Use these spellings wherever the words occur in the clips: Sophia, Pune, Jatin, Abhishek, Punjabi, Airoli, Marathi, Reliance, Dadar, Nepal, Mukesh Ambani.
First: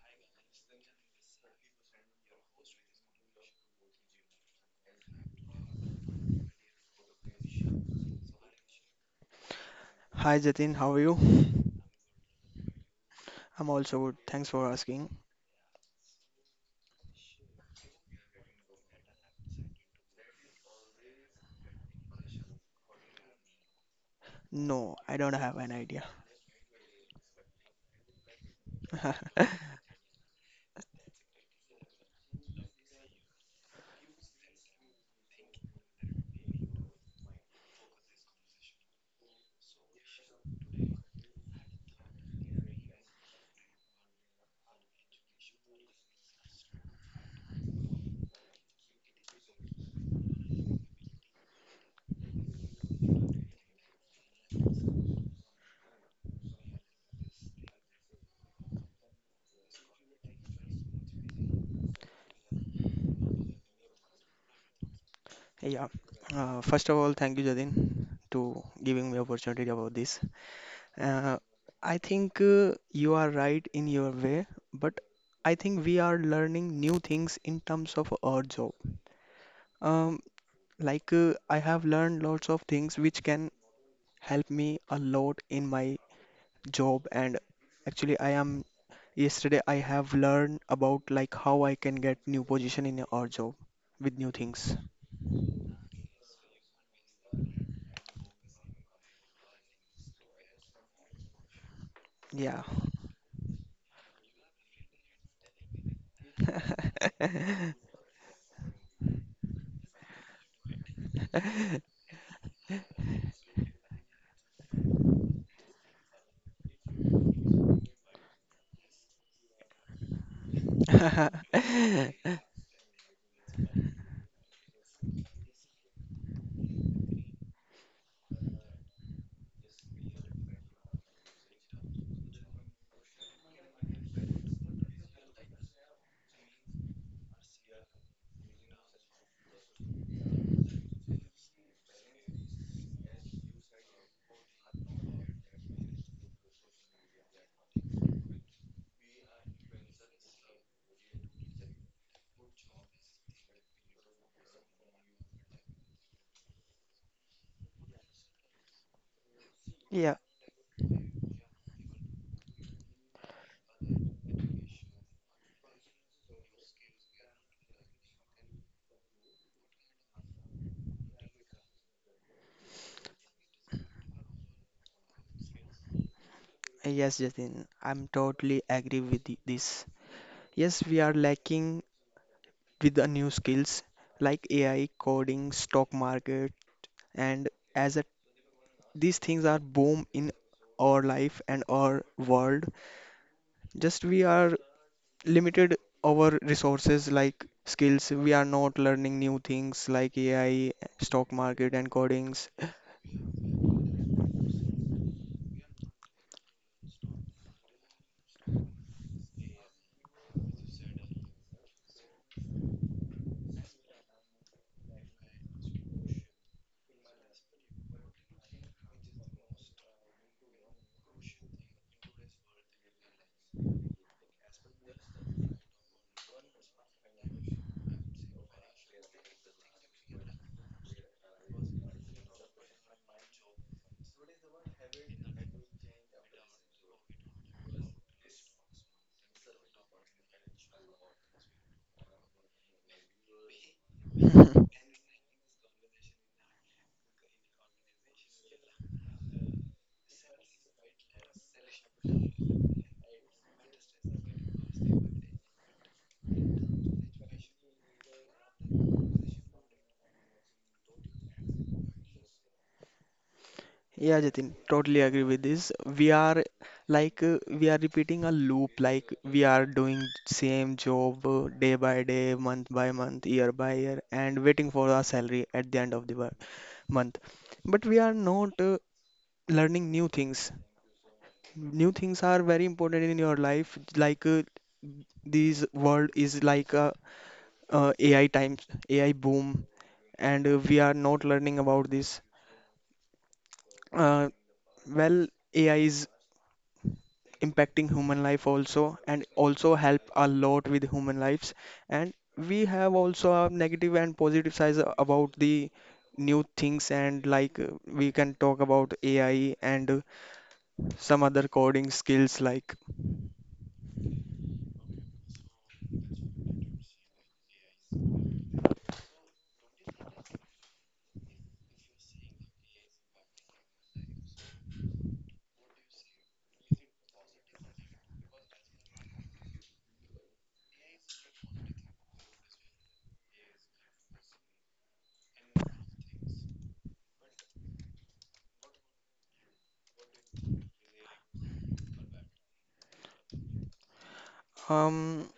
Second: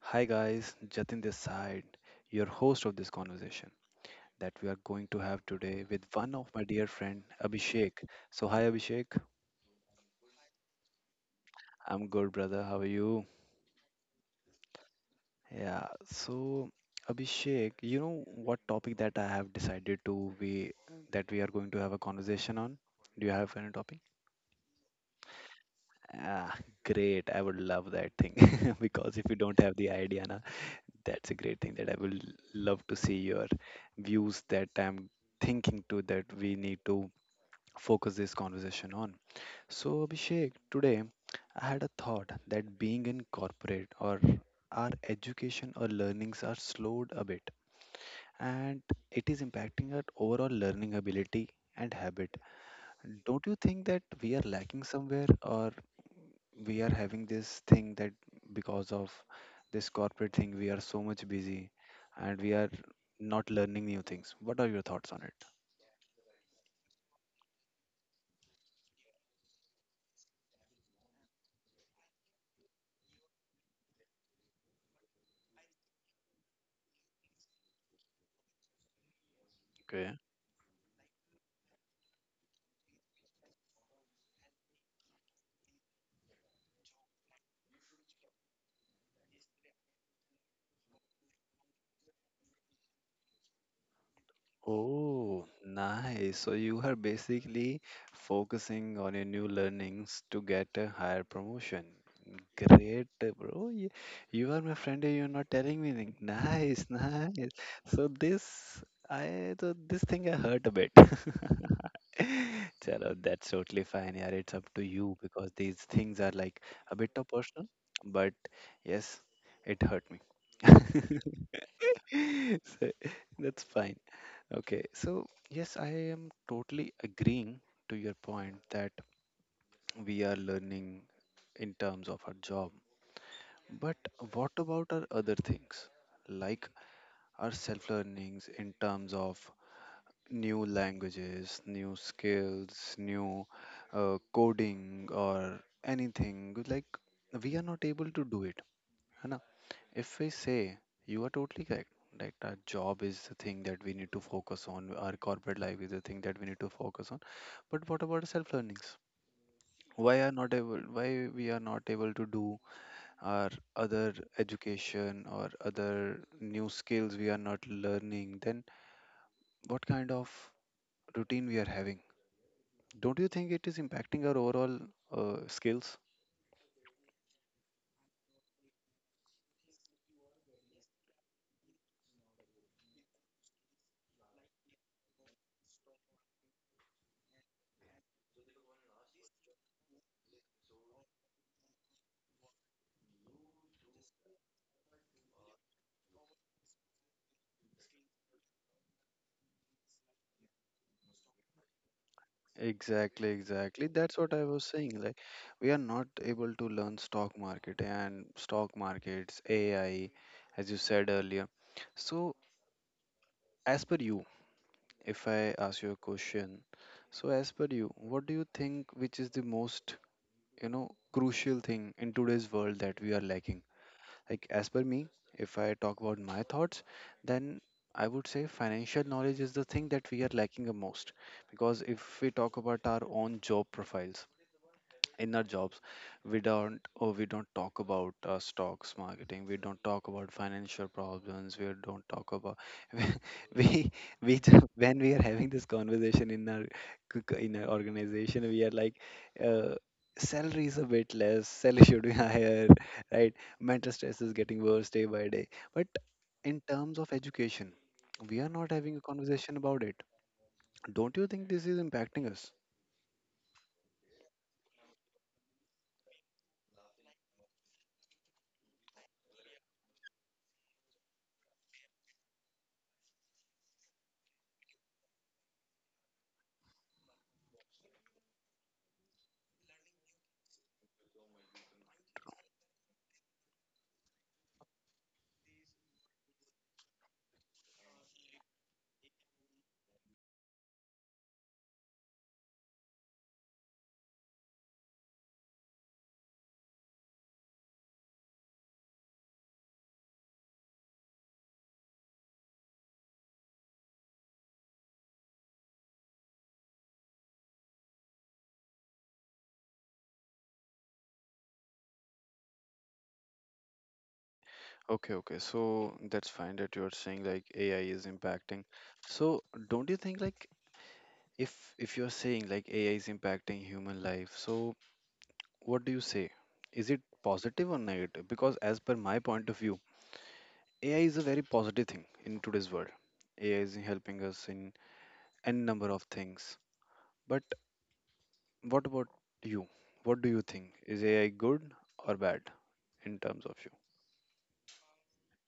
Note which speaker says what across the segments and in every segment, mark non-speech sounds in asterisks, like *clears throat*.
Speaker 1: Hi guys, Jatin this side, your host of this conversation that we are going to have today with one of my dear friend Abhishek. So, hi Abhishek.
Speaker 2: Hi Jatin, how are you?
Speaker 1: I'm good, brother. How are you?
Speaker 2: I'm also good. Thanks for asking.
Speaker 1: Yeah. So, Abhishek, you know what topic that I have decided to be that we are going to have a conversation on? Do you have any topic?
Speaker 2: No, I don't have an idea.
Speaker 1: Ah, Great. I would love that thing *laughs* because if
Speaker 2: *laughs*
Speaker 1: you don't have the idea na. That's a great thing that I will love to see your views that I'm thinking to that we need to focus this conversation on. So, Abhishek, today I had a thought that being in corporate or our education or learnings are slowed a bit, and it is impacting our overall learning ability and habit. Don't you think that we are lacking somewhere, or we are having this thing that because of this corporate thing, we are so much busy and we are not learning new things? What are your thoughts on it?
Speaker 2: Yeah. First of all, thank you Jatin to giving me opportunity about this. Uh, I think you are right in your way, but I think we are learning new things in terms of our job.
Speaker 1: Okay.
Speaker 2: Um, like I have learned lots of things which can help me a lot in my job and actually I am Yesterday I have learned about like how I can get new position in our job with new things.
Speaker 1: Oh, nice. So you are basically focusing on your new learnings to get a higher promotion.
Speaker 2: Yeah.
Speaker 1: Great, bro. You are my friend, and you're not telling me anything. Nice, nice.
Speaker 2: *laughs*
Speaker 1: So this, I, so this thing I hurt a bit. *laughs* Chalo, that's totally fine. Yeah, it's up to you because these things are like a bit of personal, but yes, it hurt me. *laughs* So that's fine. Okay, so yes, I am totally agreeing to your point that we are learning in terms of our job. But what about our other things, like our self learnings in terms of new languages, new skills, new coding, or anything? Like, we are not able to do it. If we say you are totally correct, like our job is the thing that we need to focus on, our corporate life is the thing that we need to focus on. But what about self learnings? Why
Speaker 2: Yeah,
Speaker 1: are not able? Why we are not able to do our other education or other new skills we are not learning? Then what kind of routine we are having? Don't you think it is impacting our overall skills?
Speaker 2: yes, Jatin. I'm totally agree with this. Yes, we are lacking with the new skills like AI, coding, stock market, and as a, these things are boom in our life and our world. Just we are limited our resources like skills. We are not learning new things like AI, stock market, and codings.
Speaker 1: Exactly, exactly. That's what I was saying. Like, we are not able to learn stock market and stock markets, AI, as you said earlier. So, as per you, if I ask you a question, so as per you, what do you think which is the most, you know, crucial thing in today's world that we are lacking? Like, as per me, if I talk about my thoughts, then I would say financial knowledge is the thing that we are lacking the most. Because if we talk about our own job profiles, in our jobs we don't, or we don't talk about stocks marketing, we don't talk about financial problems, we don't talk about *laughs* we
Speaker 2: *laughs*
Speaker 1: when we are having this conversation in our in our organization, we are like uh, salary is a bit less, salary *laughs* should be higher, right? Mental stress is getting worse day by day, but in terms of education we are not having a conversation about it. Don't you think this is impacting us?
Speaker 2: Yeah, Jatin, totally agree with this. We are like we are repeating a loop, like we are doing same job day by day, month by month, year by year, and waiting for our salary at the end of the month. But we are not learning new things. New things are very important in your life, like this world is like a AI times, AI boom, and we are not learning about this. Uh, well, AI is impacting human life also, and also help a lot with human lives. And we have also a negative and positive sides about the new things, and like we can talk about AI and some other coding skills. Like,
Speaker 1: Okay, okay. So that's fine that you're saying like AI is impacting. So don't you think like if you're saying like AI is impacting human life, so what do you say? Is it positive or negative? Because as per my point of view, AI is a very positive thing in today's world. AI is helping us in n number of things. But what about you? What do you think? Is AI good or bad in terms of you?
Speaker 2: um,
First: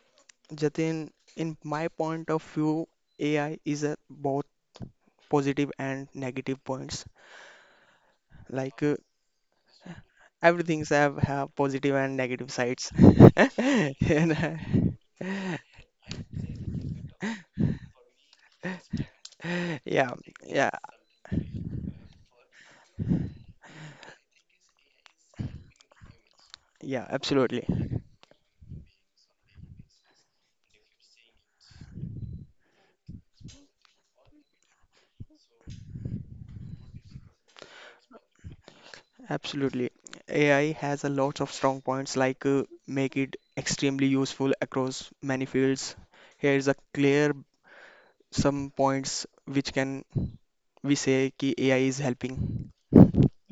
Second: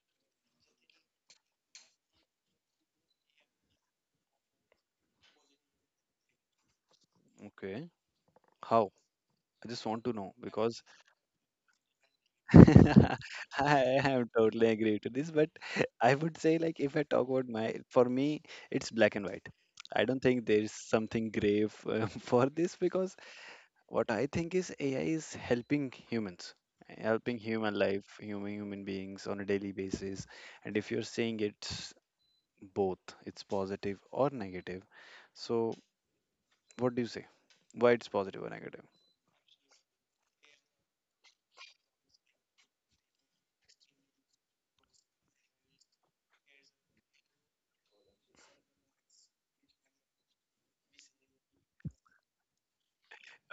Speaker 2: Jatin, in my point of view, AI is a both positive and negative points
Speaker 1: Okay.
Speaker 2: like
Speaker 1: How? I just want to know because
Speaker 2: everything's have positive and negative sides.
Speaker 1: *laughs* I
Speaker 2: *laughs*
Speaker 1: am
Speaker 2: And,
Speaker 1: totally agree to this, but
Speaker 2: *laughs*
Speaker 1: *laughs* I would say like if I talk about my, for me, it's black and white. I
Speaker 2: yeah,
Speaker 1: don't think
Speaker 2: yeah,
Speaker 1: there's something grave *laughs* for this, because what I think is AI is helping humans,
Speaker 2: yeah,
Speaker 1: helping
Speaker 2: absolutely,
Speaker 1: human life, human beings on a daily basis, and if you're saying it's both, it's positive or negative. So what do you say? Why it's positive or negative?
Speaker 2: absolutely. AI has a lot of strong points like make it extremely useful across many fields. Here is a clear some points which can we say ki AI is helping.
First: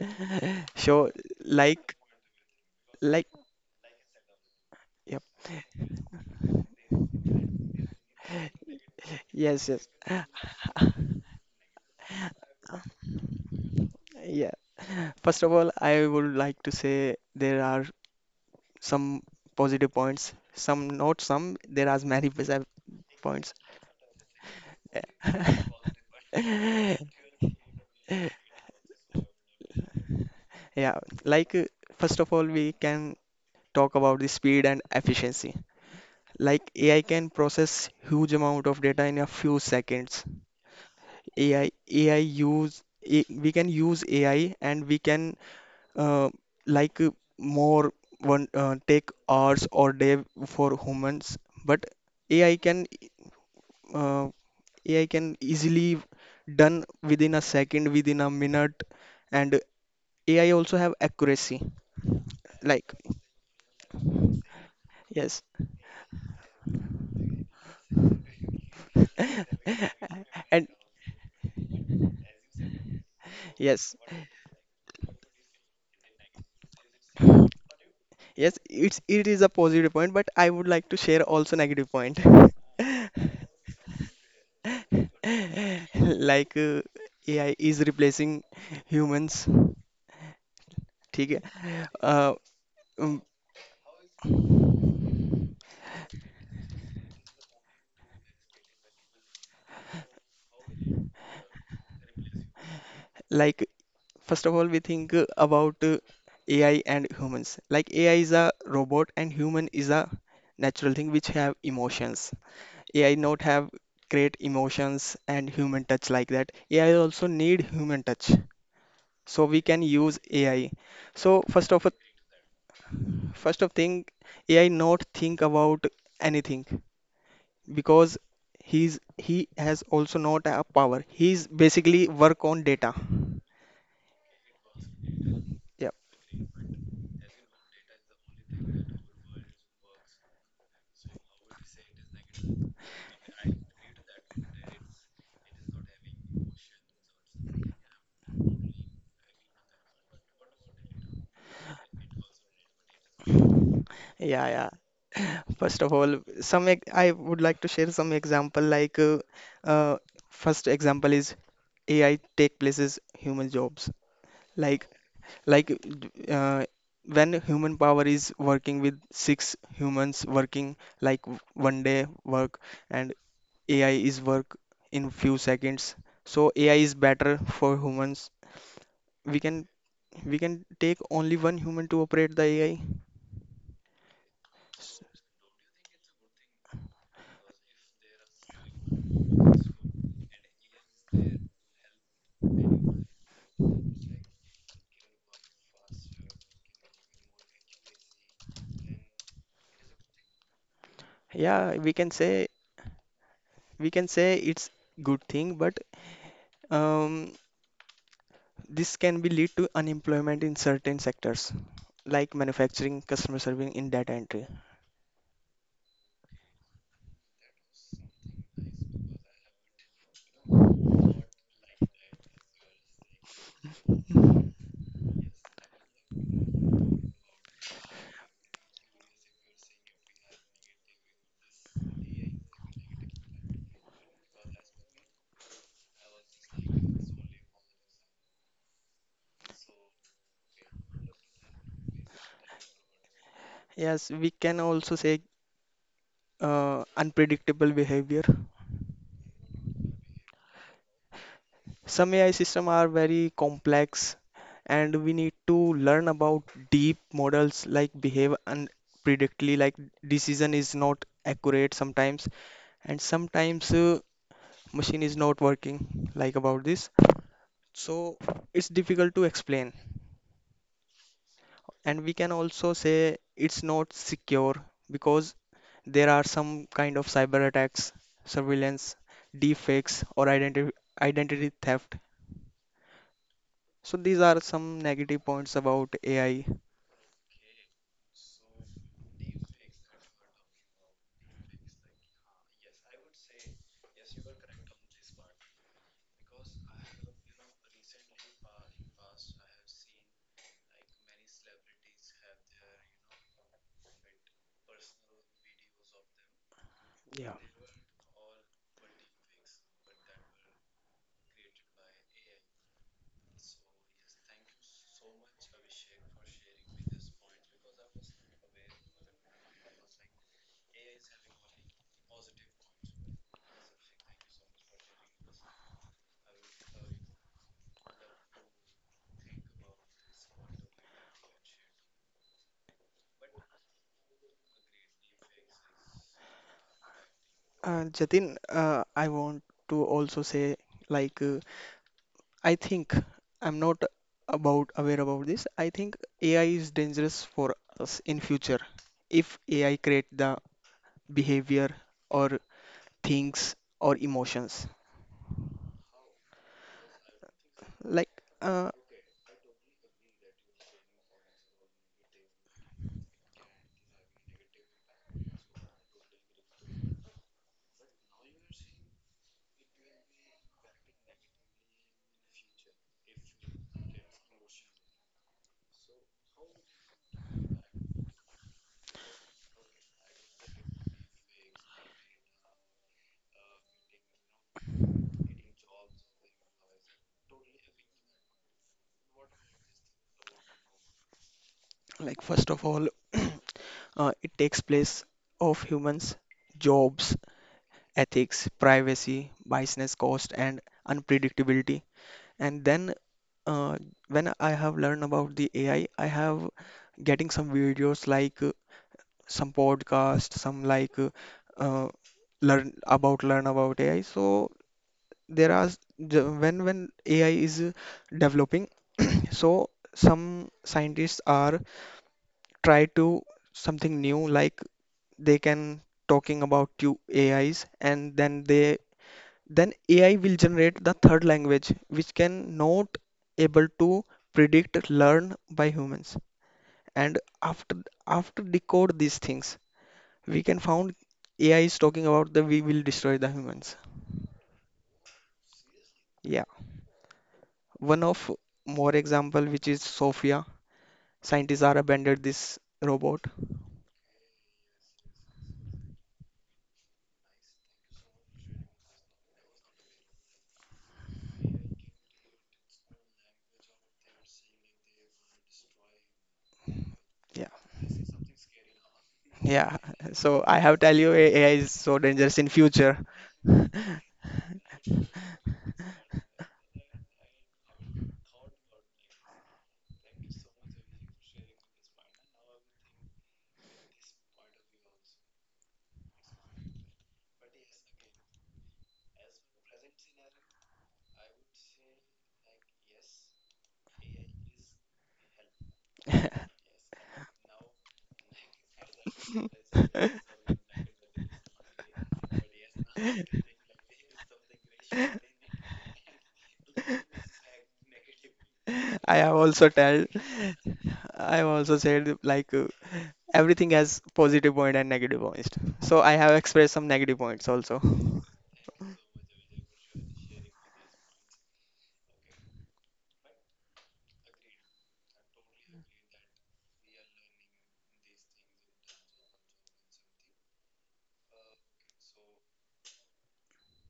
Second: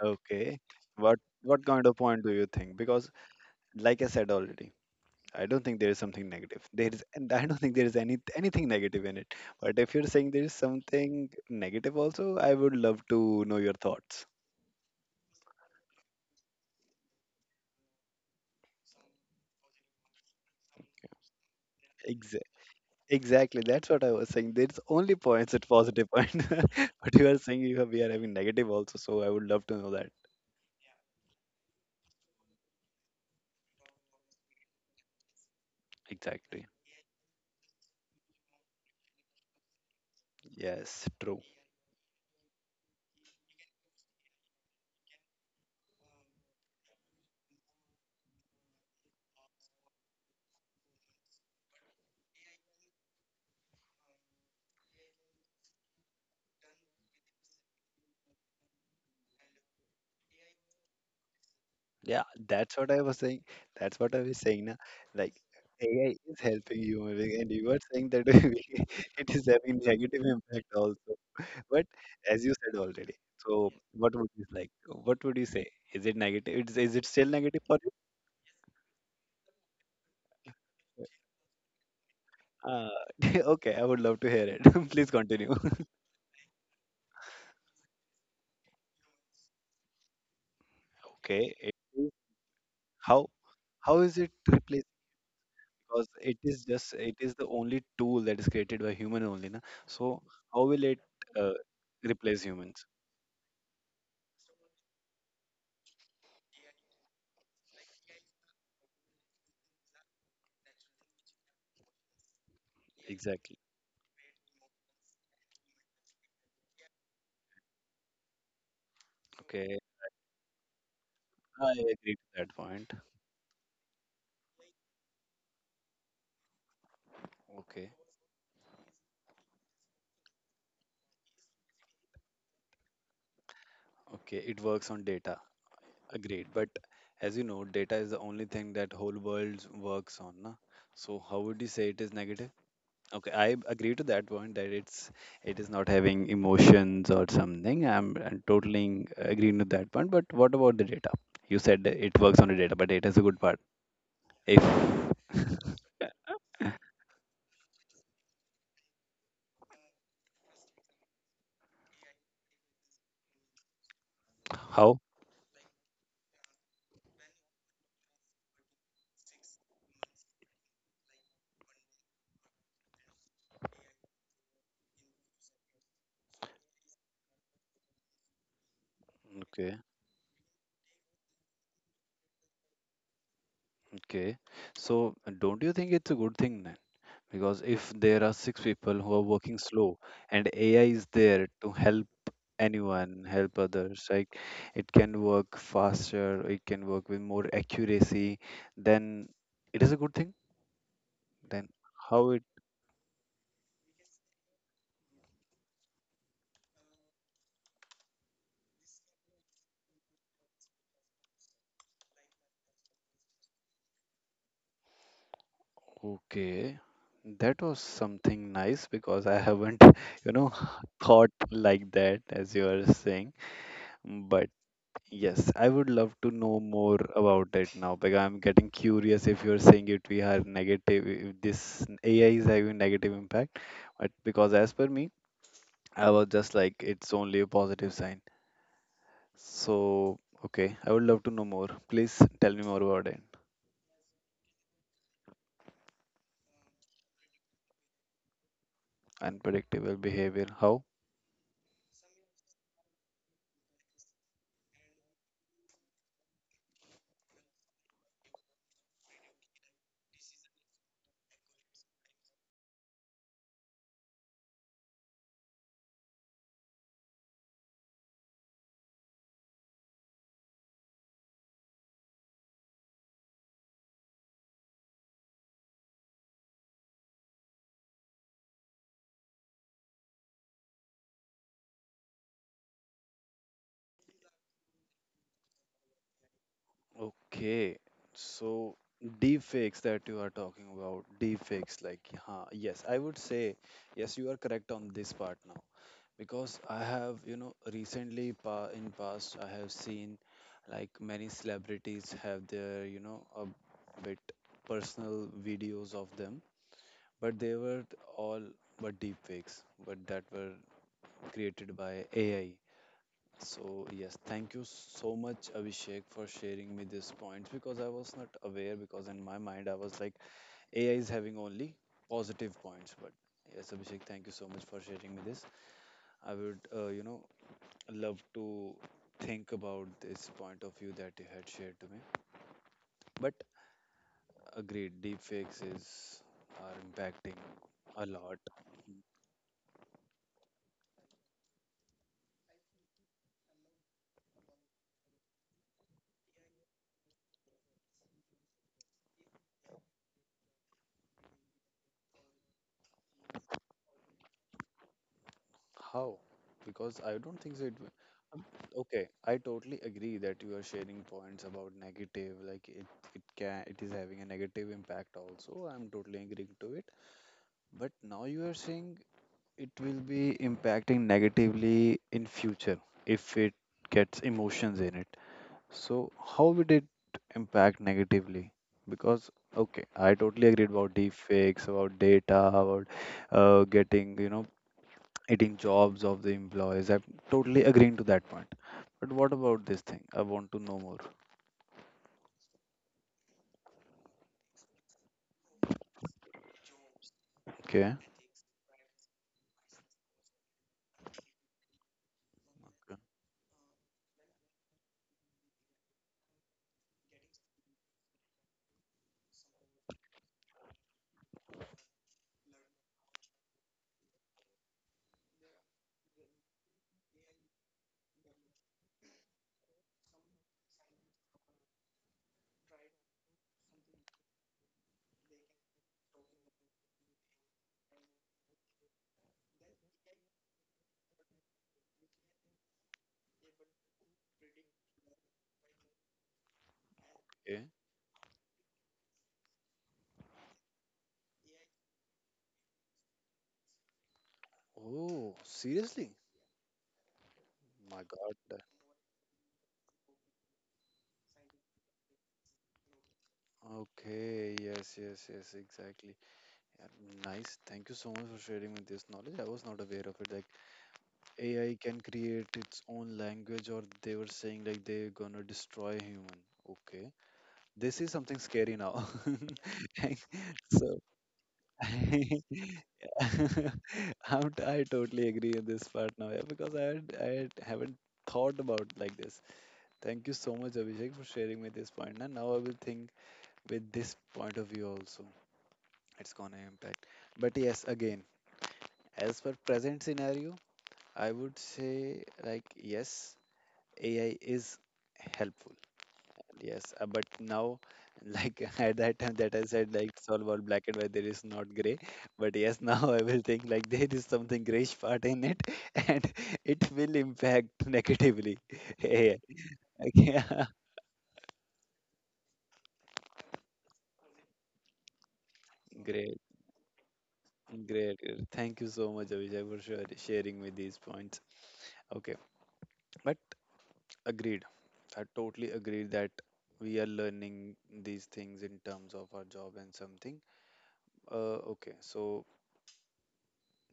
Speaker 1: Okay.
Speaker 2: So
Speaker 1: What kind of
Speaker 2: like
Speaker 1: point do you think? Because
Speaker 2: like
Speaker 1: like I said already,
Speaker 2: yep.
Speaker 1: I don't think there is something negative. There is, and I don't think there is any anything negative in it.
Speaker 2: Yes,
Speaker 1: But
Speaker 2: yes.
Speaker 1: if you're saying there is something negative also, I would love to know your thoughts.
Speaker 2: Yeah. First of all, I would like to say there are some positive points, some not some. There are many
Speaker 1: Exa-
Speaker 2: positive points.
Speaker 1: exactly, that's what I was saying. There's only points at positive point, *laughs*
Speaker 2: *laughs*
Speaker 1: but you are saying you have, we are having negative also. So I would love to know that.
Speaker 2: Yeah, like first of all, we can talk about the speed and efficiency.
Speaker 1: Exactly.
Speaker 2: Like AI can process huge amount of data in a few seconds.
Speaker 1: Yes, true.
Speaker 2: AI use we can use AI and we can uh, like more one take hours or day for humans, but AI can uh, AI can easily done within a second, within a minute, and AI also have accuracy.
Speaker 1: Yeah, that's what
Speaker 2: Like
Speaker 1: I was saying. That's what I was saying. Na? Like
Speaker 2: yes,
Speaker 1: AI is helping you, and you are saying that *laughs* it is having
Speaker 2: *laughs*
Speaker 1: negative
Speaker 2: and
Speaker 1: impact also. But as you said already, so
Speaker 2: yes,
Speaker 1: what would you like? What would you say? Is it negative? It's, is it still negative for you?
Speaker 2: yes, it's it is a positive point, but I would like to share also negative point. *laughs*
Speaker 1: Uh, *laughs* okay, I would love to hear it. *laughs* Please continue. *laughs*
Speaker 2: Like AI is replacing humans. ठीक है?
Speaker 1: Okay, it is,
Speaker 2: Uh, um,
Speaker 1: how how is it replaced? Because it is just it is the only tool that is created by human only, na? So how will it uh, replace humans?
Speaker 2: like first of all, we think about AI and humans. Like AI is a robot and human is a natural thing which have emotions. AI not
Speaker 1: Exactly.
Speaker 2: have great emotions and human touch like that. AI also need human touch. So we
Speaker 1: Okay,
Speaker 2: can use AI. So first
Speaker 1: I
Speaker 2: of a,
Speaker 1: agree to that point.
Speaker 2: first of thing, AI not think about anything
Speaker 1: Okay,
Speaker 2: because he has also not a power. He's basically work on data.
Speaker 1: okay, it works on data.
Speaker 2: Yep.
Speaker 1: Agreed. But as you know, data is the only thing that whole world works on. Na? So how would you say it is negative? Okay, I agree to that point that it's it is not having emotions or something. I'm, I totally agreeing with that point. But what about the data? You said that it works on the data, but data is a good part.
Speaker 2: Yeah.
Speaker 1: If
Speaker 2: Yeah, first of all, some I would like to share some example like uh, first example is AI take places human jobs. Like
Speaker 1: how?
Speaker 2: like uh, when human power is working with six humans working like one day work and AI is work in few seconds. So AI is better for humans. We can
Speaker 1: Okay,
Speaker 2: we can take only one human to operate the AI.
Speaker 1: okay. So don't you think it's a good thing then? Because if there are six people who are working slow and AI is there to help anyone help others, like it can work faster, it can work with more accuracy, then it is a good thing. Then
Speaker 2: Yeah,
Speaker 1: how it
Speaker 2: we can say it's good thing, but Um, this can be lead to unemployment in certain sectors like manufacturing, customer serving in data entry.
Speaker 1: okay, that was something nice, because I haven't *laughs* you know *laughs* thought like that as you are saying. But yes, I would love to know more about it now, because I'm getting curious if you're saying it we are negative, if this AI is having negative impact. But because as per me, I was just like, it's only a positive sign. So, okay, I would love to know more. Please tell me more about it.
Speaker 2: Yes, we can also say unpredictable behavior.
Speaker 1: Unpredictable behavior. How?
Speaker 2: Some AI systems are very complex and we need to learn about deep models like behave unpredictably like decision is not accurate sometimes and sometimes machine is not working like about this. So it's difficult to explain. And we can also say it's not secure because there are some kind of cyber attacks, surveillance, deepfakes, or identity theft. So these are some negative points about AI.
Speaker 1: Okay, so deepfakes that you are talking about, deepfakes, like, huh, yes, I would say, yes, you are correct on this part now because I have, you know, recently pa in past I have seen like many celebrities have their, you know, a bit personal videos of them,
Speaker 2: Yeah.
Speaker 1: but they were all but deepfakes, but that were created by AI. So yes, thank you so much, Abhishek, for sharing me these points because I was not aware. Because in my mind, I was like, AI is having only positive points. But yes, Abhishek, thank you so much for sharing me this. I would, you know, love to think about this point of view that you had shared to me. But agreed, deepfakes is are impacting a lot.
Speaker 2: Jatin, I want to also say, like, I think I'm not about aware about this. I think AI is dangerous for us in future if AI create the behavior or things or emotions.
Speaker 1: How? Because I don't think so. It will.
Speaker 2: Like
Speaker 1: Um,
Speaker 2: uh,
Speaker 1: Okay, I totally agree that you are sharing points about negative, like it can it is having a negative impact also. I'm totally agreeing to it. But now you are saying it will be impacting negatively in future if it gets emotions in it. So how would it impact negatively? Because okay, I totally agreed about deepfakes, about data, about getting you know eating jobs of the employees. I'm totally agreeing to that point. But what about this thing? I want to know more.
Speaker 2: like first of all, *clears throat* it takes place of humans jobs,
Speaker 1: Okay.
Speaker 2: ethics, privacy, business cost, and unpredictability. And then uh, when I have learned about the AI, I have getting some videos like some podcast, some like uh, learn about learn about AI. So there are when AI is developing, *clears throat* so some scientists are try to something new, like they can talking about you AIs, and then they then ai will generate the third language which can not able to predict learn by humans. And
Speaker 1: Okay.
Speaker 2: after decode these things we can found AI is talking about the we will destroy the humans.
Speaker 1: Oh, seriously?
Speaker 2: Yeah,
Speaker 1: My
Speaker 2: one of
Speaker 1: God. That-
Speaker 2: more example which is Sophia. Scientists are abandoned this robot.
Speaker 1: Okay. Yes, yes, yes, exactly. Yeah, nice. Thank you so much for sharing me this knowledge. I was not aware of it. Like AI can create its own language, or they were saying like they're gonna destroy human. Okay.
Speaker 2: Yeah.
Speaker 1: This is something scary now. *laughs*
Speaker 2: Yeah, *laughs* so I have
Speaker 1: So
Speaker 2: tell you AI is so dangerous in future.
Speaker 1: *laughs*
Speaker 2: *laughs*
Speaker 1: I'm, I totally agree on this part now, yeah, because I had, haven't thought about like this. Thank you so much, Abhishek, for sharing me this point. And now I will think with this point of view also. It's gonna impact. But yes, again, as per present scenario, I would say like yes, AI is helpful. Yes, but now, like *laughs* at that time that I said, like it's all about black and white, there is not gray. But yes, *laughs* now I will think like there is something grayish part in it, *laughs* and it will impact negatively. *laughs*
Speaker 2: I
Speaker 1: Yeah,
Speaker 2: have also tell
Speaker 1: like, yeah.
Speaker 2: I have also said like everything has positive point and negative points. So
Speaker 1: *laughs*
Speaker 2: I have
Speaker 1: Great,
Speaker 2: expressed some negative points also.
Speaker 1: great, great. Thank you so much, Abhijay, for sharing me these points. Okay, but agreed. I totally agree that we are learning these things in terms of our job and something. Okay, so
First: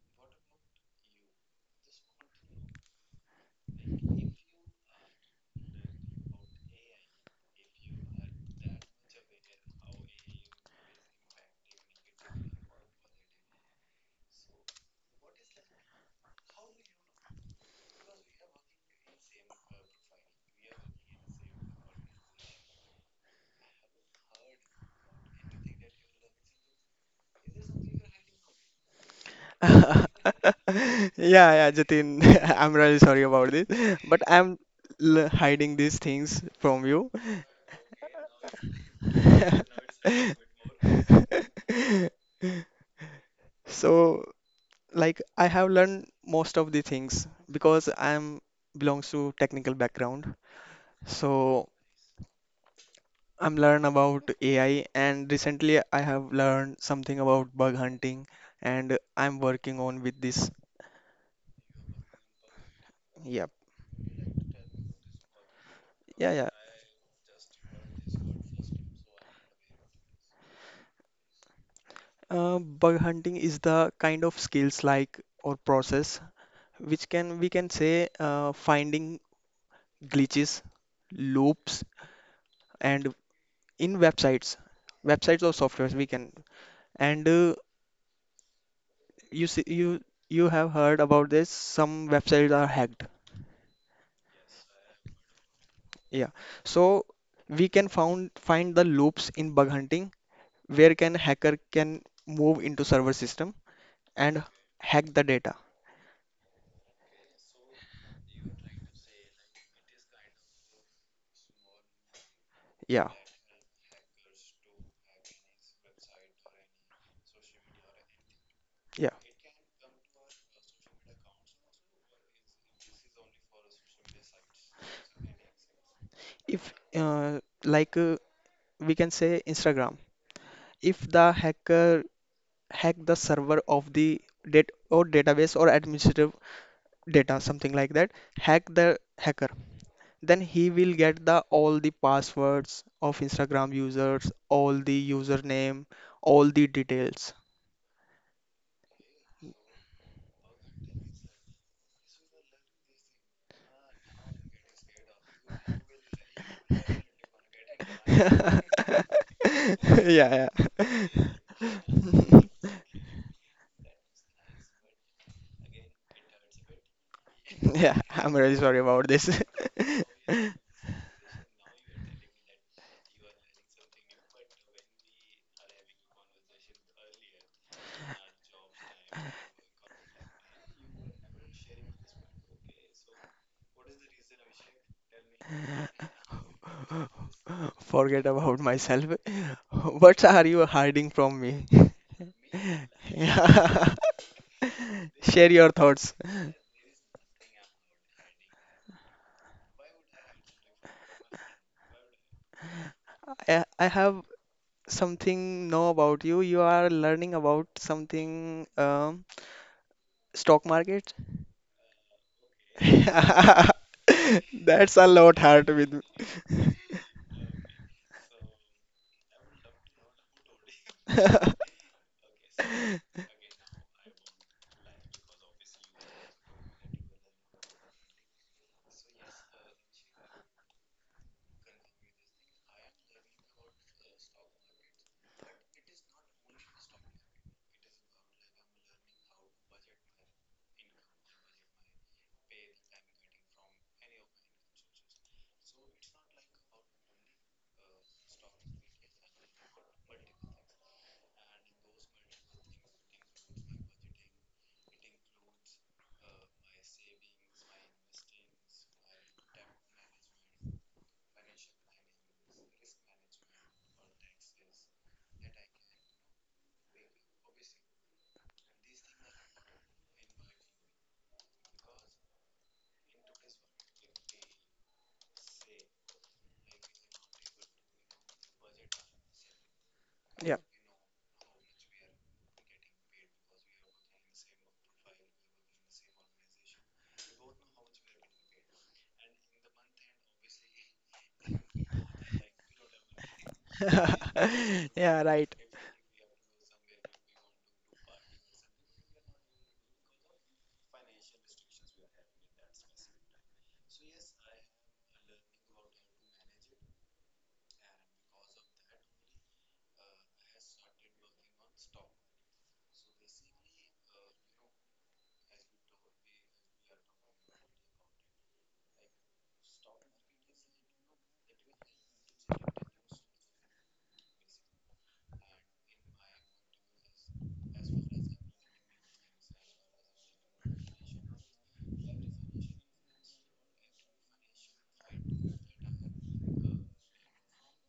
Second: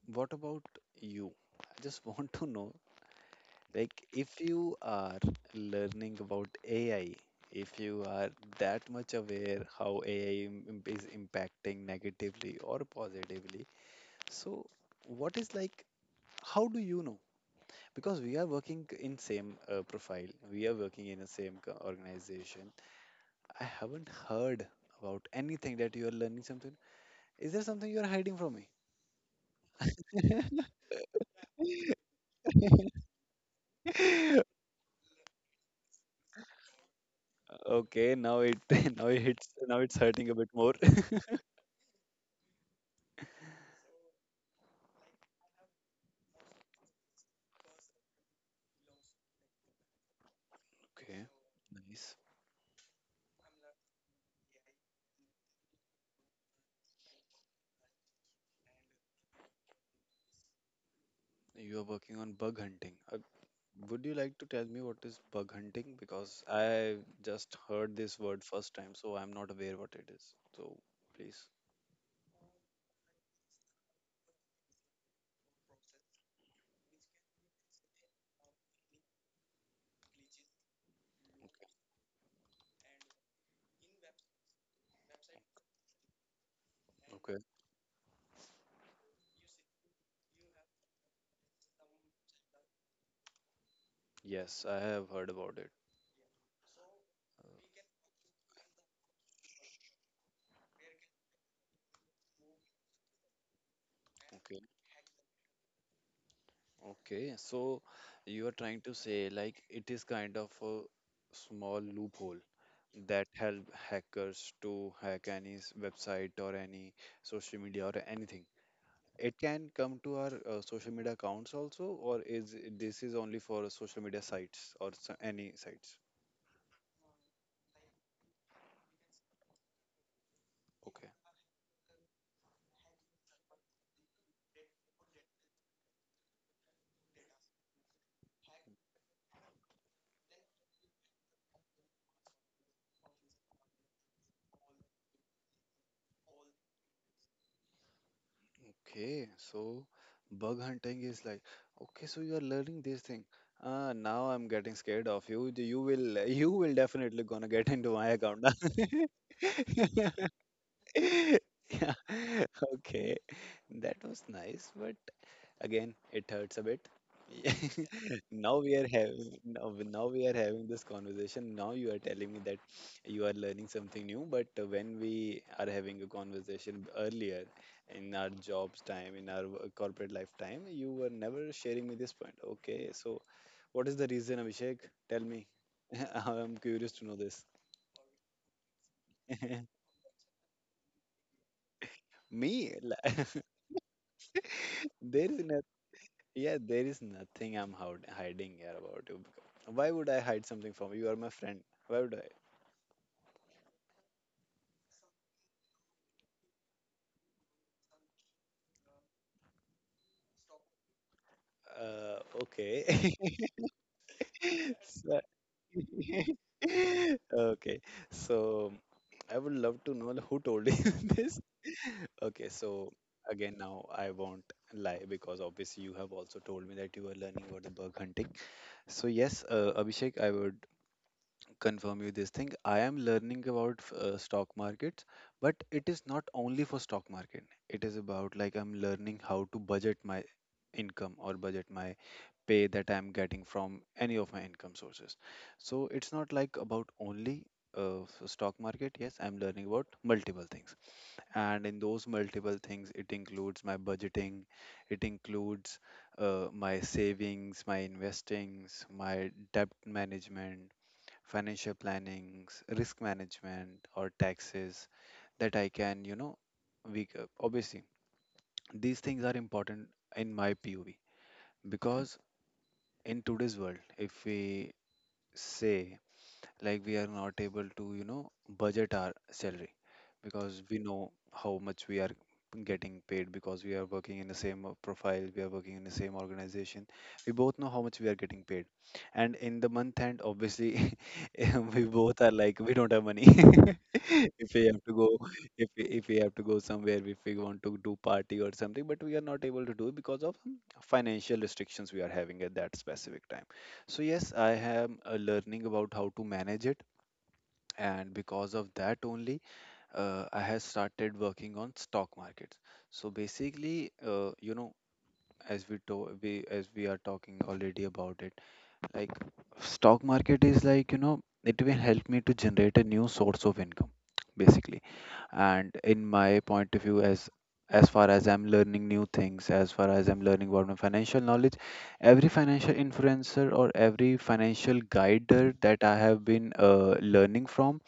Speaker 1: what about you? I just *laughs* want to know, like, if you are learning about AI, if you are that much aware how AI is impacting negatively or positively, so what is like, how do you know? Because we are working in same profile, we are working in the same organization. I haven't heard about anything that you are learning something. Is there something you are hiding from me?
Speaker 2: *laughs* Yeah, yeah, Jatin, *laughs* I'm really sorry about this, but I'm
Speaker 1: *laughs*
Speaker 2: l hiding these things from you.
Speaker 1: Okay, now it *laughs* Now it's hurting a bit more.
Speaker 2: *laughs* So like I have learned most of the things because I'm belongs to technical background.
Speaker 1: Okay,
Speaker 2: So
Speaker 1: nice.
Speaker 2: I'm learn about AI and recently I have learned something about bug hunting and I'm working on with this.
Speaker 1: You are working on bug hunting.
Speaker 2: Yep.
Speaker 1: Would you like to tell me what is bug hunting?
Speaker 2: Yeah,
Speaker 1: Because
Speaker 2: yeah.
Speaker 1: I just heard this word first time, so I'm not aware what it is. So please.
Speaker 2: Bug hunting is the kind of skills like or process which can we can say finding glitches,
Speaker 1: Okay.
Speaker 2: loops, and in websites or softwares we can and
Speaker 1: Okay.
Speaker 2: you see you have heard about this, some websites are hacked.
Speaker 1: Yes, I have heard about it.
Speaker 2: Yeah, so we can found find the loops in bug hunting where can hacker can move into server system and
Speaker 1: Okay.
Speaker 2: hack the data.
Speaker 1: Okay, so you are trying to say like it is kind of a small loophole
Speaker 2: Yeah.
Speaker 1: that help hackers to hack any website or any social media or anything.
Speaker 2: Yeah,
Speaker 1: It can come to our social media accounts also, or is this is only for social media sites or any sites?
Speaker 2: if like we can say Instagram, if
Speaker 1: Okay.
Speaker 2: the hacker hack the server of the date or database or administrative data something like that, hack the hacker, then he will get the all the passwords of Instagram users, all the username, all the details.
Speaker 1: Okay, so bug hunting is like, okay, so you are learning this thing. Ah, now I'm getting scared of you. *laughs* You will definitely gonna get into my account. *laughs*
Speaker 2: *laughs*
Speaker 1: Yeah.
Speaker 2: Yeah, yeah.
Speaker 1: *laughs*
Speaker 2: *laughs*
Speaker 1: Okay, that was nice, but again, it hurts a bit.
Speaker 2: Yeah,
Speaker 1: *laughs*
Speaker 2: I'm really
Speaker 1: Now we
Speaker 2: sorry
Speaker 1: are
Speaker 2: about this.
Speaker 1: having now, now we are
Speaker 2: *laughs*
Speaker 1: having this conversation. Now you are telling me that you are learning something new, but when we are having a conversation earlier in our jobs time, in our corporate lifetime, you were never sharing me this point. Okay, so what is the reason, Abhishek? Tell me. *laughs* I'm curious to know this.
Speaker 2: Forget about myself.
Speaker 1: *laughs*
Speaker 2: *laughs* What are you hiding from me? *laughs*
Speaker 1: Me? *laughs*
Speaker 2: Yeah. *laughs*
Speaker 1: There is
Speaker 2: Share
Speaker 1: no—
Speaker 2: your thoughts.
Speaker 1: yeah, there is nothing I'm hiding here about you. Why would I hide something from you? You are my friend. Why would I?
Speaker 2: I have something know about you. You are learning about something stock market.
Speaker 1: Okay.
Speaker 2: *laughs*
Speaker 1: *laughs*
Speaker 2: That's a
Speaker 1: So—
Speaker 2: lot hard with me.
Speaker 1: *laughs* okay. So I would love to know who told you *laughs* this.
Speaker 2: *laughs*
Speaker 1: Okay. So again, now I won't lie because obviously you have also told me that you were learning about the bug hunting. So yes, Abhishek, I would confirm you this thing. I am learning about stock markets, but it is not only for stock market. It is about like I'm learning how to budget my income or budget my pay that I'm getting from any of my income sources. So it's not like about only stock market. Yes, I'm learning about multiple things, and in those multiple things, it includes my budgeting, it includes my savings, my investings, my debt management, financial plannings, risk management, or taxes that I can, you know, obviously these things are important in my POV because in today's world, if we say like we are not able to, you know, budget our salary
Speaker 2: Yeah.
Speaker 1: because we know how much we are getting paid because we are working in the same profile, we are working in the same organization, we both know how much we are getting paid, and in the month end obviously *laughs* we both are like we don't have money. *laughs* If we have
Speaker 2: *laughs*
Speaker 1: to go—
Speaker 2: Yeah, right.
Speaker 1: if we have to go somewhere, if we want to do party or something, but we are not able to do because of some financial restrictions we are having at that specific time. So yes, I am learning about how to manage it, and because of that only, I have started working on stock markets. So basically, you know, as we are talking already about it, like stock market is like, you know, it will help me to generate a new source of income, basically. And in my point of view, as far as I'm learning new things, as far as I'm learning about my financial knowledge, every financial influencer or every financial guider that I have been learning from,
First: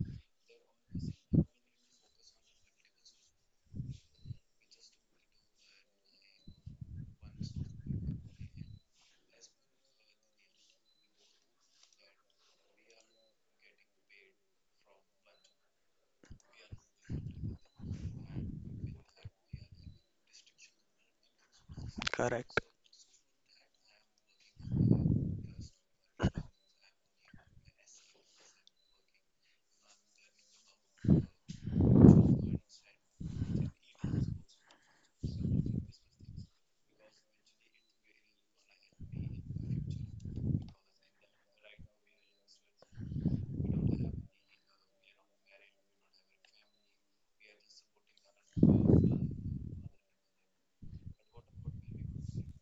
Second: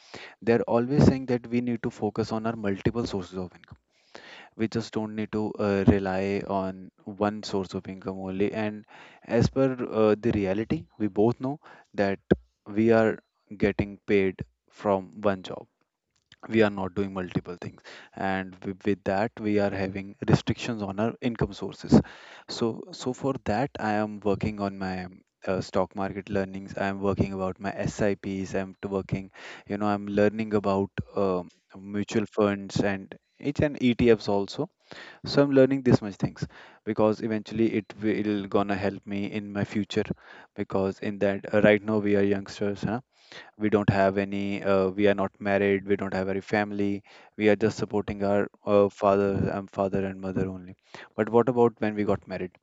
Speaker 1: they're always saying that we need to focus on our multiple sources of income. We just don't need to rely on one source of income only. And as per the reality, we both know that we are getting paid from one job, we are not doing multiple things, and with that we are having restrictions on our income sources.
Speaker 2: Correct.
Speaker 1: So so for that I am working on my stock market learnings, I am working about my sips, working, you know, I'm learning about mutual funds and each and etfs also. So I'm learning this much things because eventually it will gonna help me in my future. Because in that, right now we are youngsters, huh? We don't have any— we are not married, we don't have any family, we are just supporting our father and mother only. But what about when we got married,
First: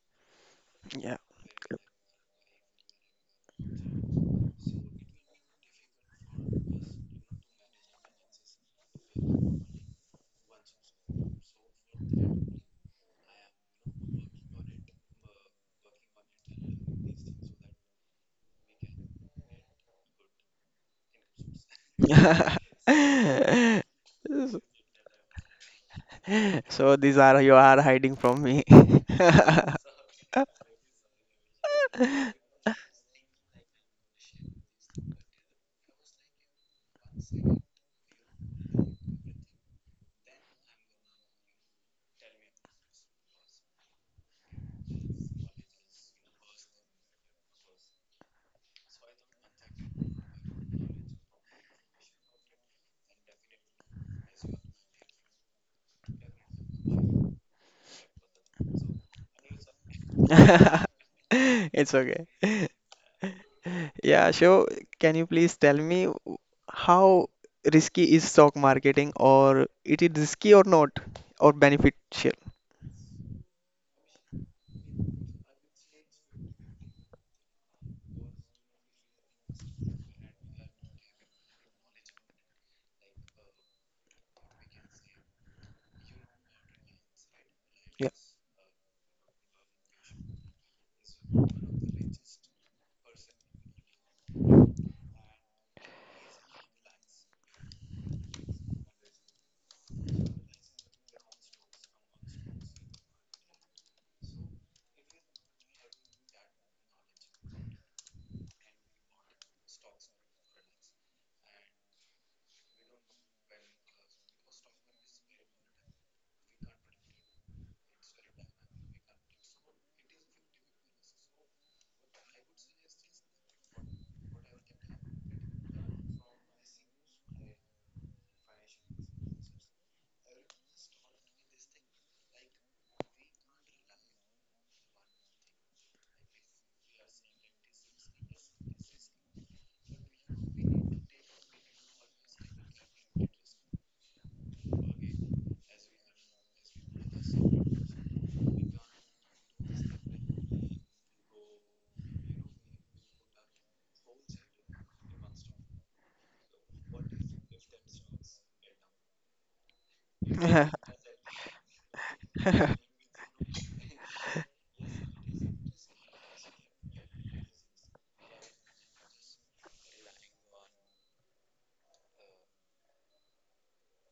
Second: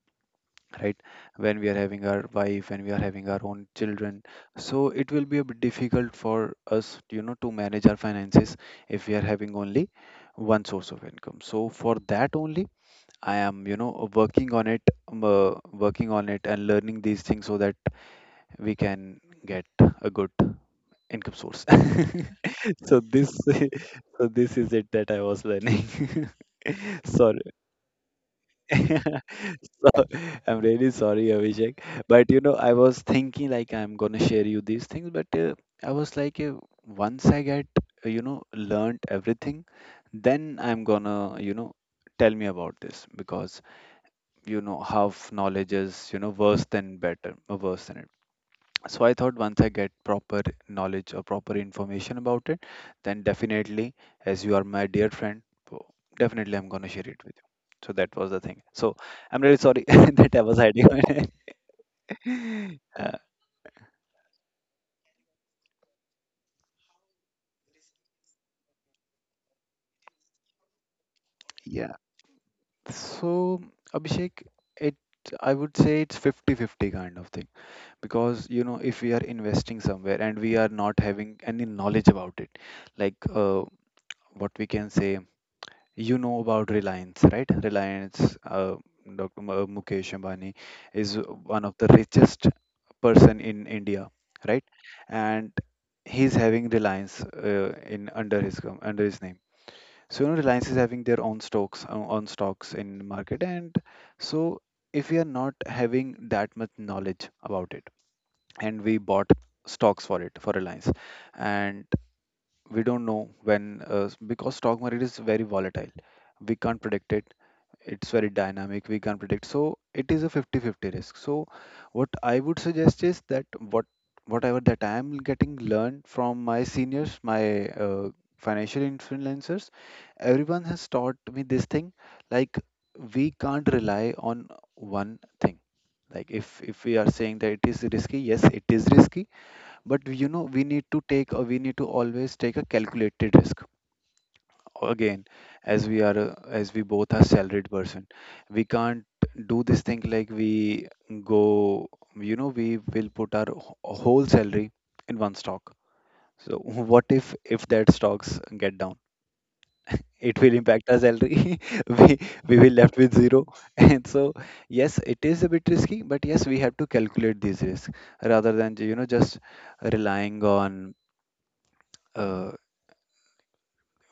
Speaker 1: right?
Speaker 2: Yeah.
Speaker 1: When we are having our wife, when we are having our own children, so it will be a bit difficult for us, you know, to manage our finances if we are having only one source of income. So for that only I am, you know, working on it and learning these things so that we can get a good income source.
Speaker 2: *laughs*
Speaker 1: *laughs* So this, *laughs* so this is it that I was learning.
Speaker 2: So
Speaker 1: *laughs*
Speaker 2: these
Speaker 1: Sorry.
Speaker 2: are you are hiding from me.
Speaker 1: *laughs*
Speaker 2: *laughs*
Speaker 1: So I'm really sorry, Abhishek. But you know, I was thinking like I'm gonna share you these things, but I was like, once I get, you know, learned everything, then I'm gonna, you know, tell me about this. Because you know half knowledge is, you know, worse than better or worse than it. So I thought once I get proper knowledge or proper information about it, then definitely, as you are my dear friend, so definitely I'm going to share it with you. So that was the thing. So I'm really sorry *laughs* that I was hiding on it.
Speaker 2: It's okay.
Speaker 1: *laughs* uh,
Speaker 2: Yeah, so can you please tell me how risky is stock marketing, or it is risky or not or
Speaker 1: yeah,
Speaker 2: beneficial?
Speaker 1: so Abhishek, it— I would say it's fifty-fifty kind of thing because, you know, if we are investing somewhere and we are not having any knowledge about it, like, uh, what we can say, you know, about Reliance, right? Reliance, Dr. Mukesh Ambani is one of the richest person in India, right? And he's having Reliance in under his under his name. So you know, Reliance is having their own stocks on stocks in market, and so if we are not having that much knowledge about it, and we bought stocks for it for Reliance, and we don't know when— because stock market is very volatile, we can't predict it, it's very dynamic, we can't predict, so it is a fifty-fifty risk. So what I would suggest is that— what whatever that I am getting learned from my seniors, my financial influencers, everyone has taught me this thing, like we can't rely on one thing. Like if— if we are saying that it is risky, yes, it is risky, but you know, we need to take— we need to always take a calculated risk. Again, as we are as we both are salaried person, we can't do this thing like we go, you know, we will put our whole salary in one stock. So *laughs* what if— if that stocks get down, it will
Speaker 2: Yeah.
Speaker 1: impact our salary. *laughs* we we will
Speaker 2: *laughs*
Speaker 1: left with 0. *laughs* And so yes, it is a bit risky, but yes, we have to calculate these risks rather than, you know, just relying on uh,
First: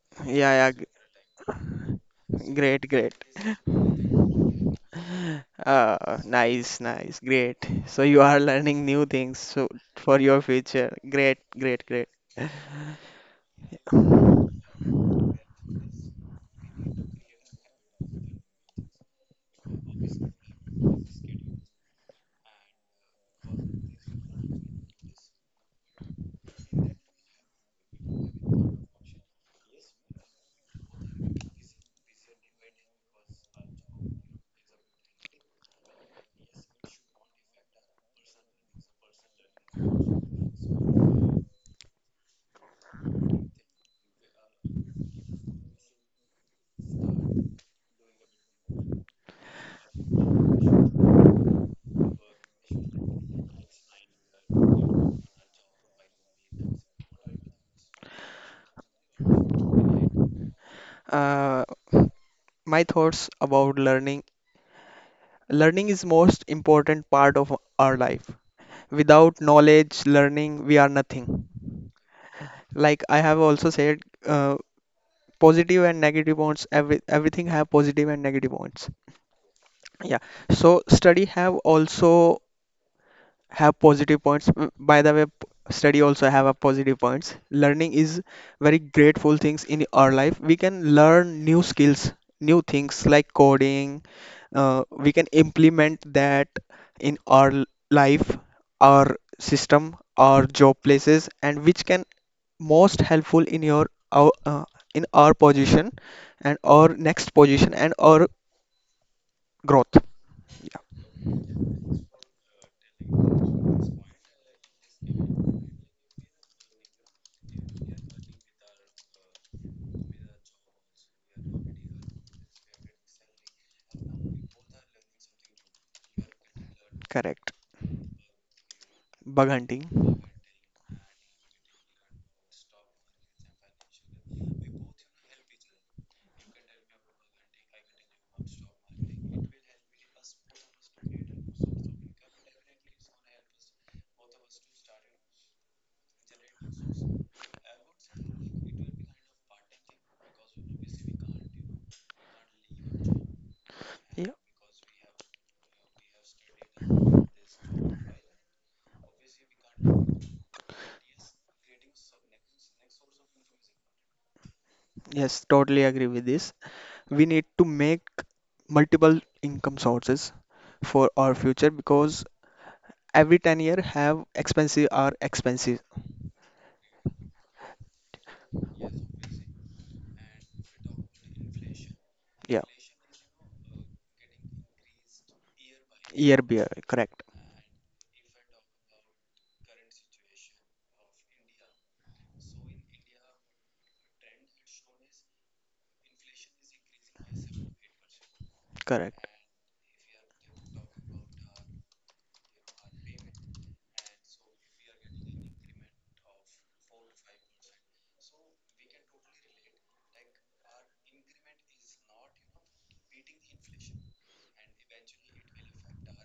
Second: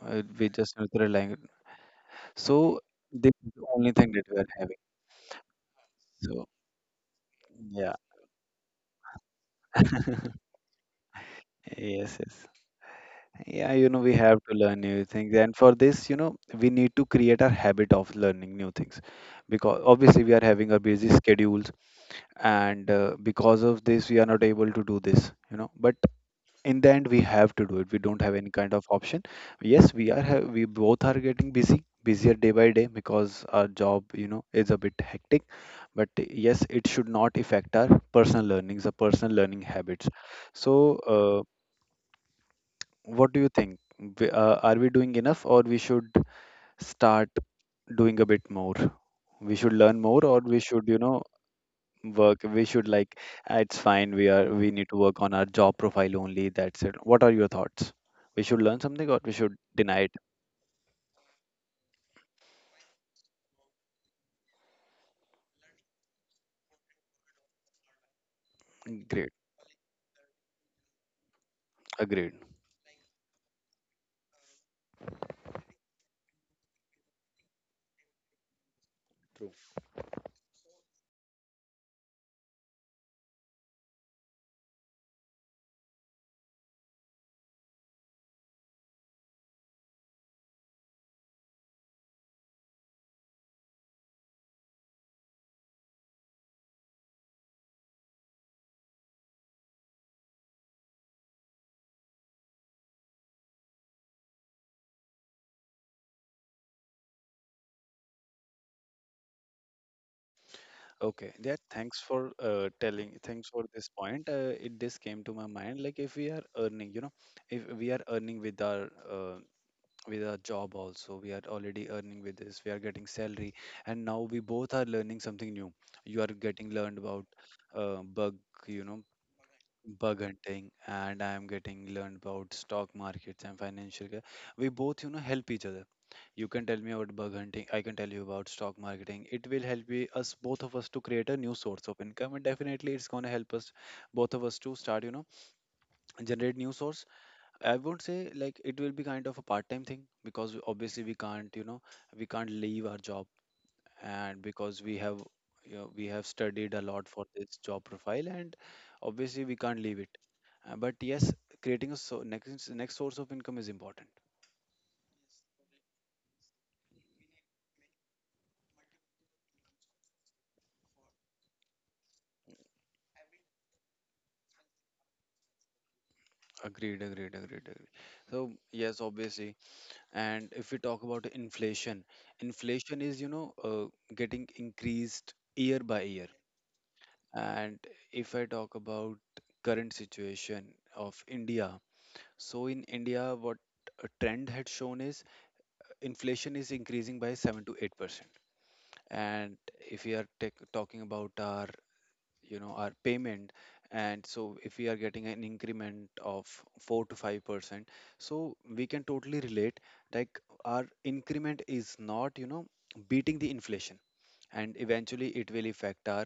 Speaker 2: Yeah,
Speaker 1: We
Speaker 2: yeah,
Speaker 1: just need to rely on it. So
Speaker 2: great, great.
Speaker 1: this is the only thing that we are having. So
Speaker 2: Nice, nice, great.
Speaker 1: yeah.
Speaker 2: So you are learning new things so for your
Speaker 1: *laughs*
Speaker 2: future. Great, great, great.
Speaker 1: Yes, yes. Yeah, you know, we have to learn new things. And for this, you know, we need to create a habit of learning new things because obviously we are having our busy schedules, and because of this, we are not able to do this, you know. But in the end we have to do it. We don't have any kind of option. Yes, we are we both are getting busy busier day by day because our job, you know, is a bit hectic. But yes, it should not affect our personal learnings, our personal learning habits. So uh, what do you think? Are we doing enough, or we should start doing a bit more? We should learn more, or we should, you know, work? We should like, "Ah, it's fine, we are, we need to work on our job profile only, that's it." What are your thoughts? We should learn something, or we should deny it?
Speaker 2: Uh, my thoughts about learning. Learning is most important part of our life.
Speaker 1: Great.
Speaker 2: Without knowledge, learning, we are nothing.
Speaker 1: Agreed.
Speaker 2: Like I have also said, uh, positive and negative points. Everything have positive and negative points. Yeah. So study have also have positive points. Mm, by the way, study also have a positive points. Learning is very grateful things in our life. We can learn new skills, new things like coding. We can implement that in our life, our system, our job places, and which can most helpful in your our, in our position and our next position and our growth. Yeah.
Speaker 1: Okay, yeah, thanks for telling, thanks for this point. It, this came to my mind, like if we are earning, you know, if we are earning with our job also, we are already earning with this, we are getting salary. And now we both are learning something new. You are getting learned about
Speaker 2: Correct.
Speaker 1: bug, you know,
Speaker 2: Bug hunting.
Speaker 1: bug hunting, and I am getting learned about stock markets and financial we both, you know, help each other. You can tell me about bug hunting, I can tell you about stock marketing. It will help we, us, both of us, to create a new source of income, and definitely it's going to help us both of us to start, you know, generate new source. I won't say like it will be kind of a part time thing, because obviously we can't, you know, we can't leave our job.
Speaker 2: Yeah,
Speaker 1: And because we have, you know, we have studied a lot for this job profile, and obviously we can't leave it. But yes, creating a next source of income is important.
Speaker 2: yes, totally agree with this. We need to make multiple income sources for our future because every 10-year have expensive or expensive.
Speaker 1: Agreed. So yes, obviously, and if we talk about inflation,
Speaker 2: Yeah,
Speaker 1: inflation is, you know, getting increased year by year.
Speaker 2: year by year. Correct.
Speaker 1: And if I talk about current situation of India, so in India what a trend had shown is inflation is increasing by 7 to 8%.
Speaker 2: Correct.
Speaker 1: And if we are tech talking about our, you know, our payment, and so if we are getting an increment of 4 to 5%, so we can totally relate like our increment is not, you know, beating the inflation. And eventually it will affect our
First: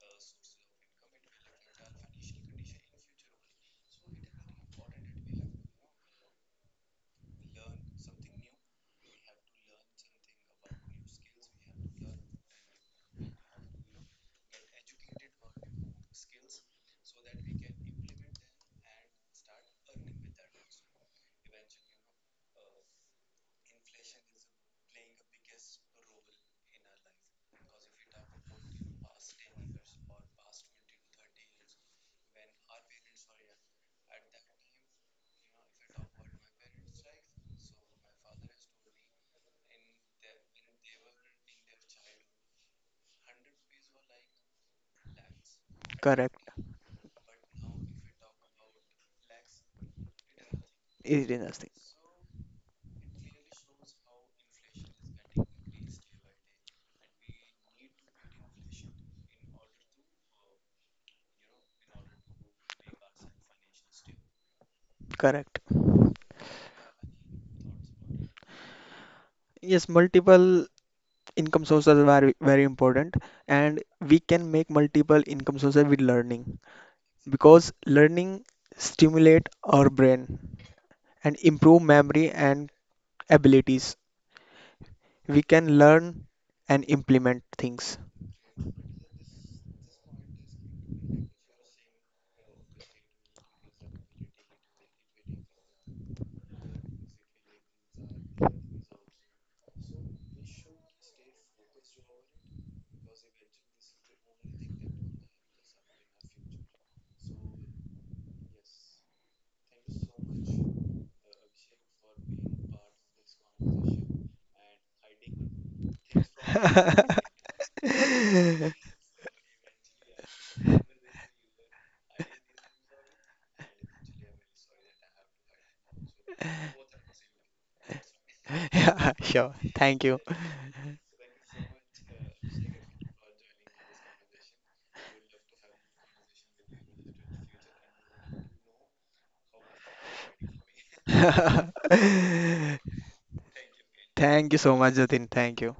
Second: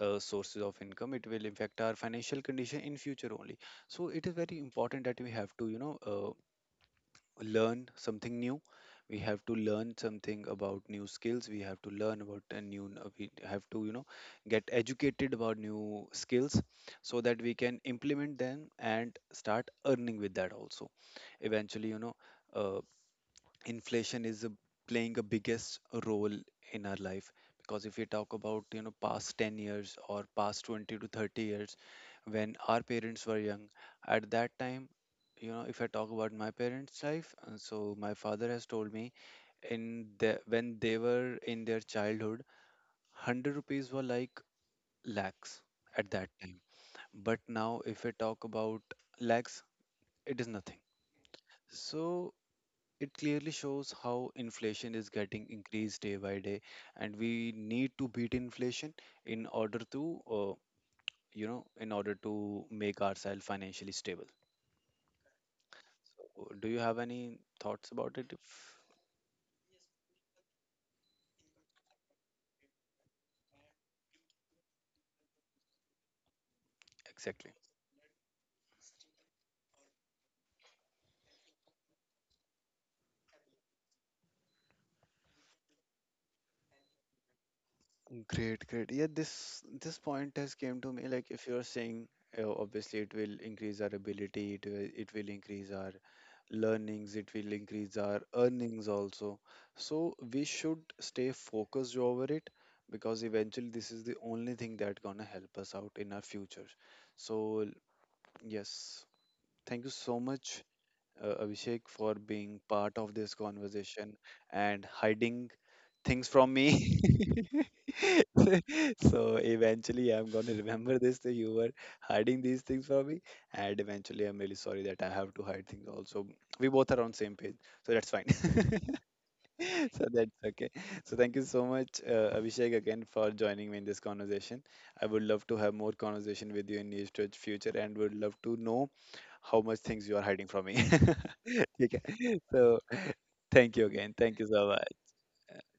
Speaker 1: sources of income, it will affect our financial condition in future only. So it is very important that we have to, you know, learn something new. We have to learn something about new skills, we have to learn about a new we have to, you know, get educated about new skills, so that we can implement them and start earning with that also. Eventually, you know, uh, inflation is playing a biggest role in our life, because if we talk about, you know, past 10 years or past 20 to 30 years, when our parents were young, at that time, you know, if I talk about my parents life, so my father has told me in the when they were in their childhood, 100 rupees were like lakhs at that
Speaker 2: Correct.
Speaker 1: time. But now if I talk about lakhs, it is nothing.
Speaker 2: It is nothing.
Speaker 1: So it clearly shows how inflation is getting increased day by day, and we need to beat inflation in order to, you know, in order to make ourselves financially stable.
Speaker 2: Correct.
Speaker 1: So, do you have any thoughts about it?
Speaker 2: Yes, multiple income sources are very very important, and we can make multiple income sources with learning,
Speaker 1: Exactly.
Speaker 2: because learning stimulate our brain and improve memory and abilities. We can learn and implement things.
Speaker 1: Great, great. Yeah, this point has came to me, like if you're saying obviously it will increase our ability, it will increase our learnings, it will increase our earnings also. So we should stay focused over it, because eventually this is the only thing that gonna help us out in our future. So yes, thank you so much, Abhishek, for being part of this conversation and hiding things from me.
Speaker 2: *laughs*
Speaker 1: *laughs* So eventually, I'm gonna remember this that you were hiding these things from me, and eventually, I'm really sorry that I have to hide things. Also, we both are on same page, so that's fine. *laughs*
Speaker 2: Yeah, sure. Thank
Speaker 1: So
Speaker 2: you.
Speaker 1: that's okay. So thank you so much, Abhishek, again for joining me in this conversation. I would love to have more conversation with you in near future, and would love to know how much things you are hiding from me. *laughs* Okay. So
Speaker 2: *laughs*
Speaker 1: thank you again. Thank you
Speaker 2: Thank you
Speaker 1: so
Speaker 2: so much,
Speaker 1: much.
Speaker 2: Jatin. Thank you.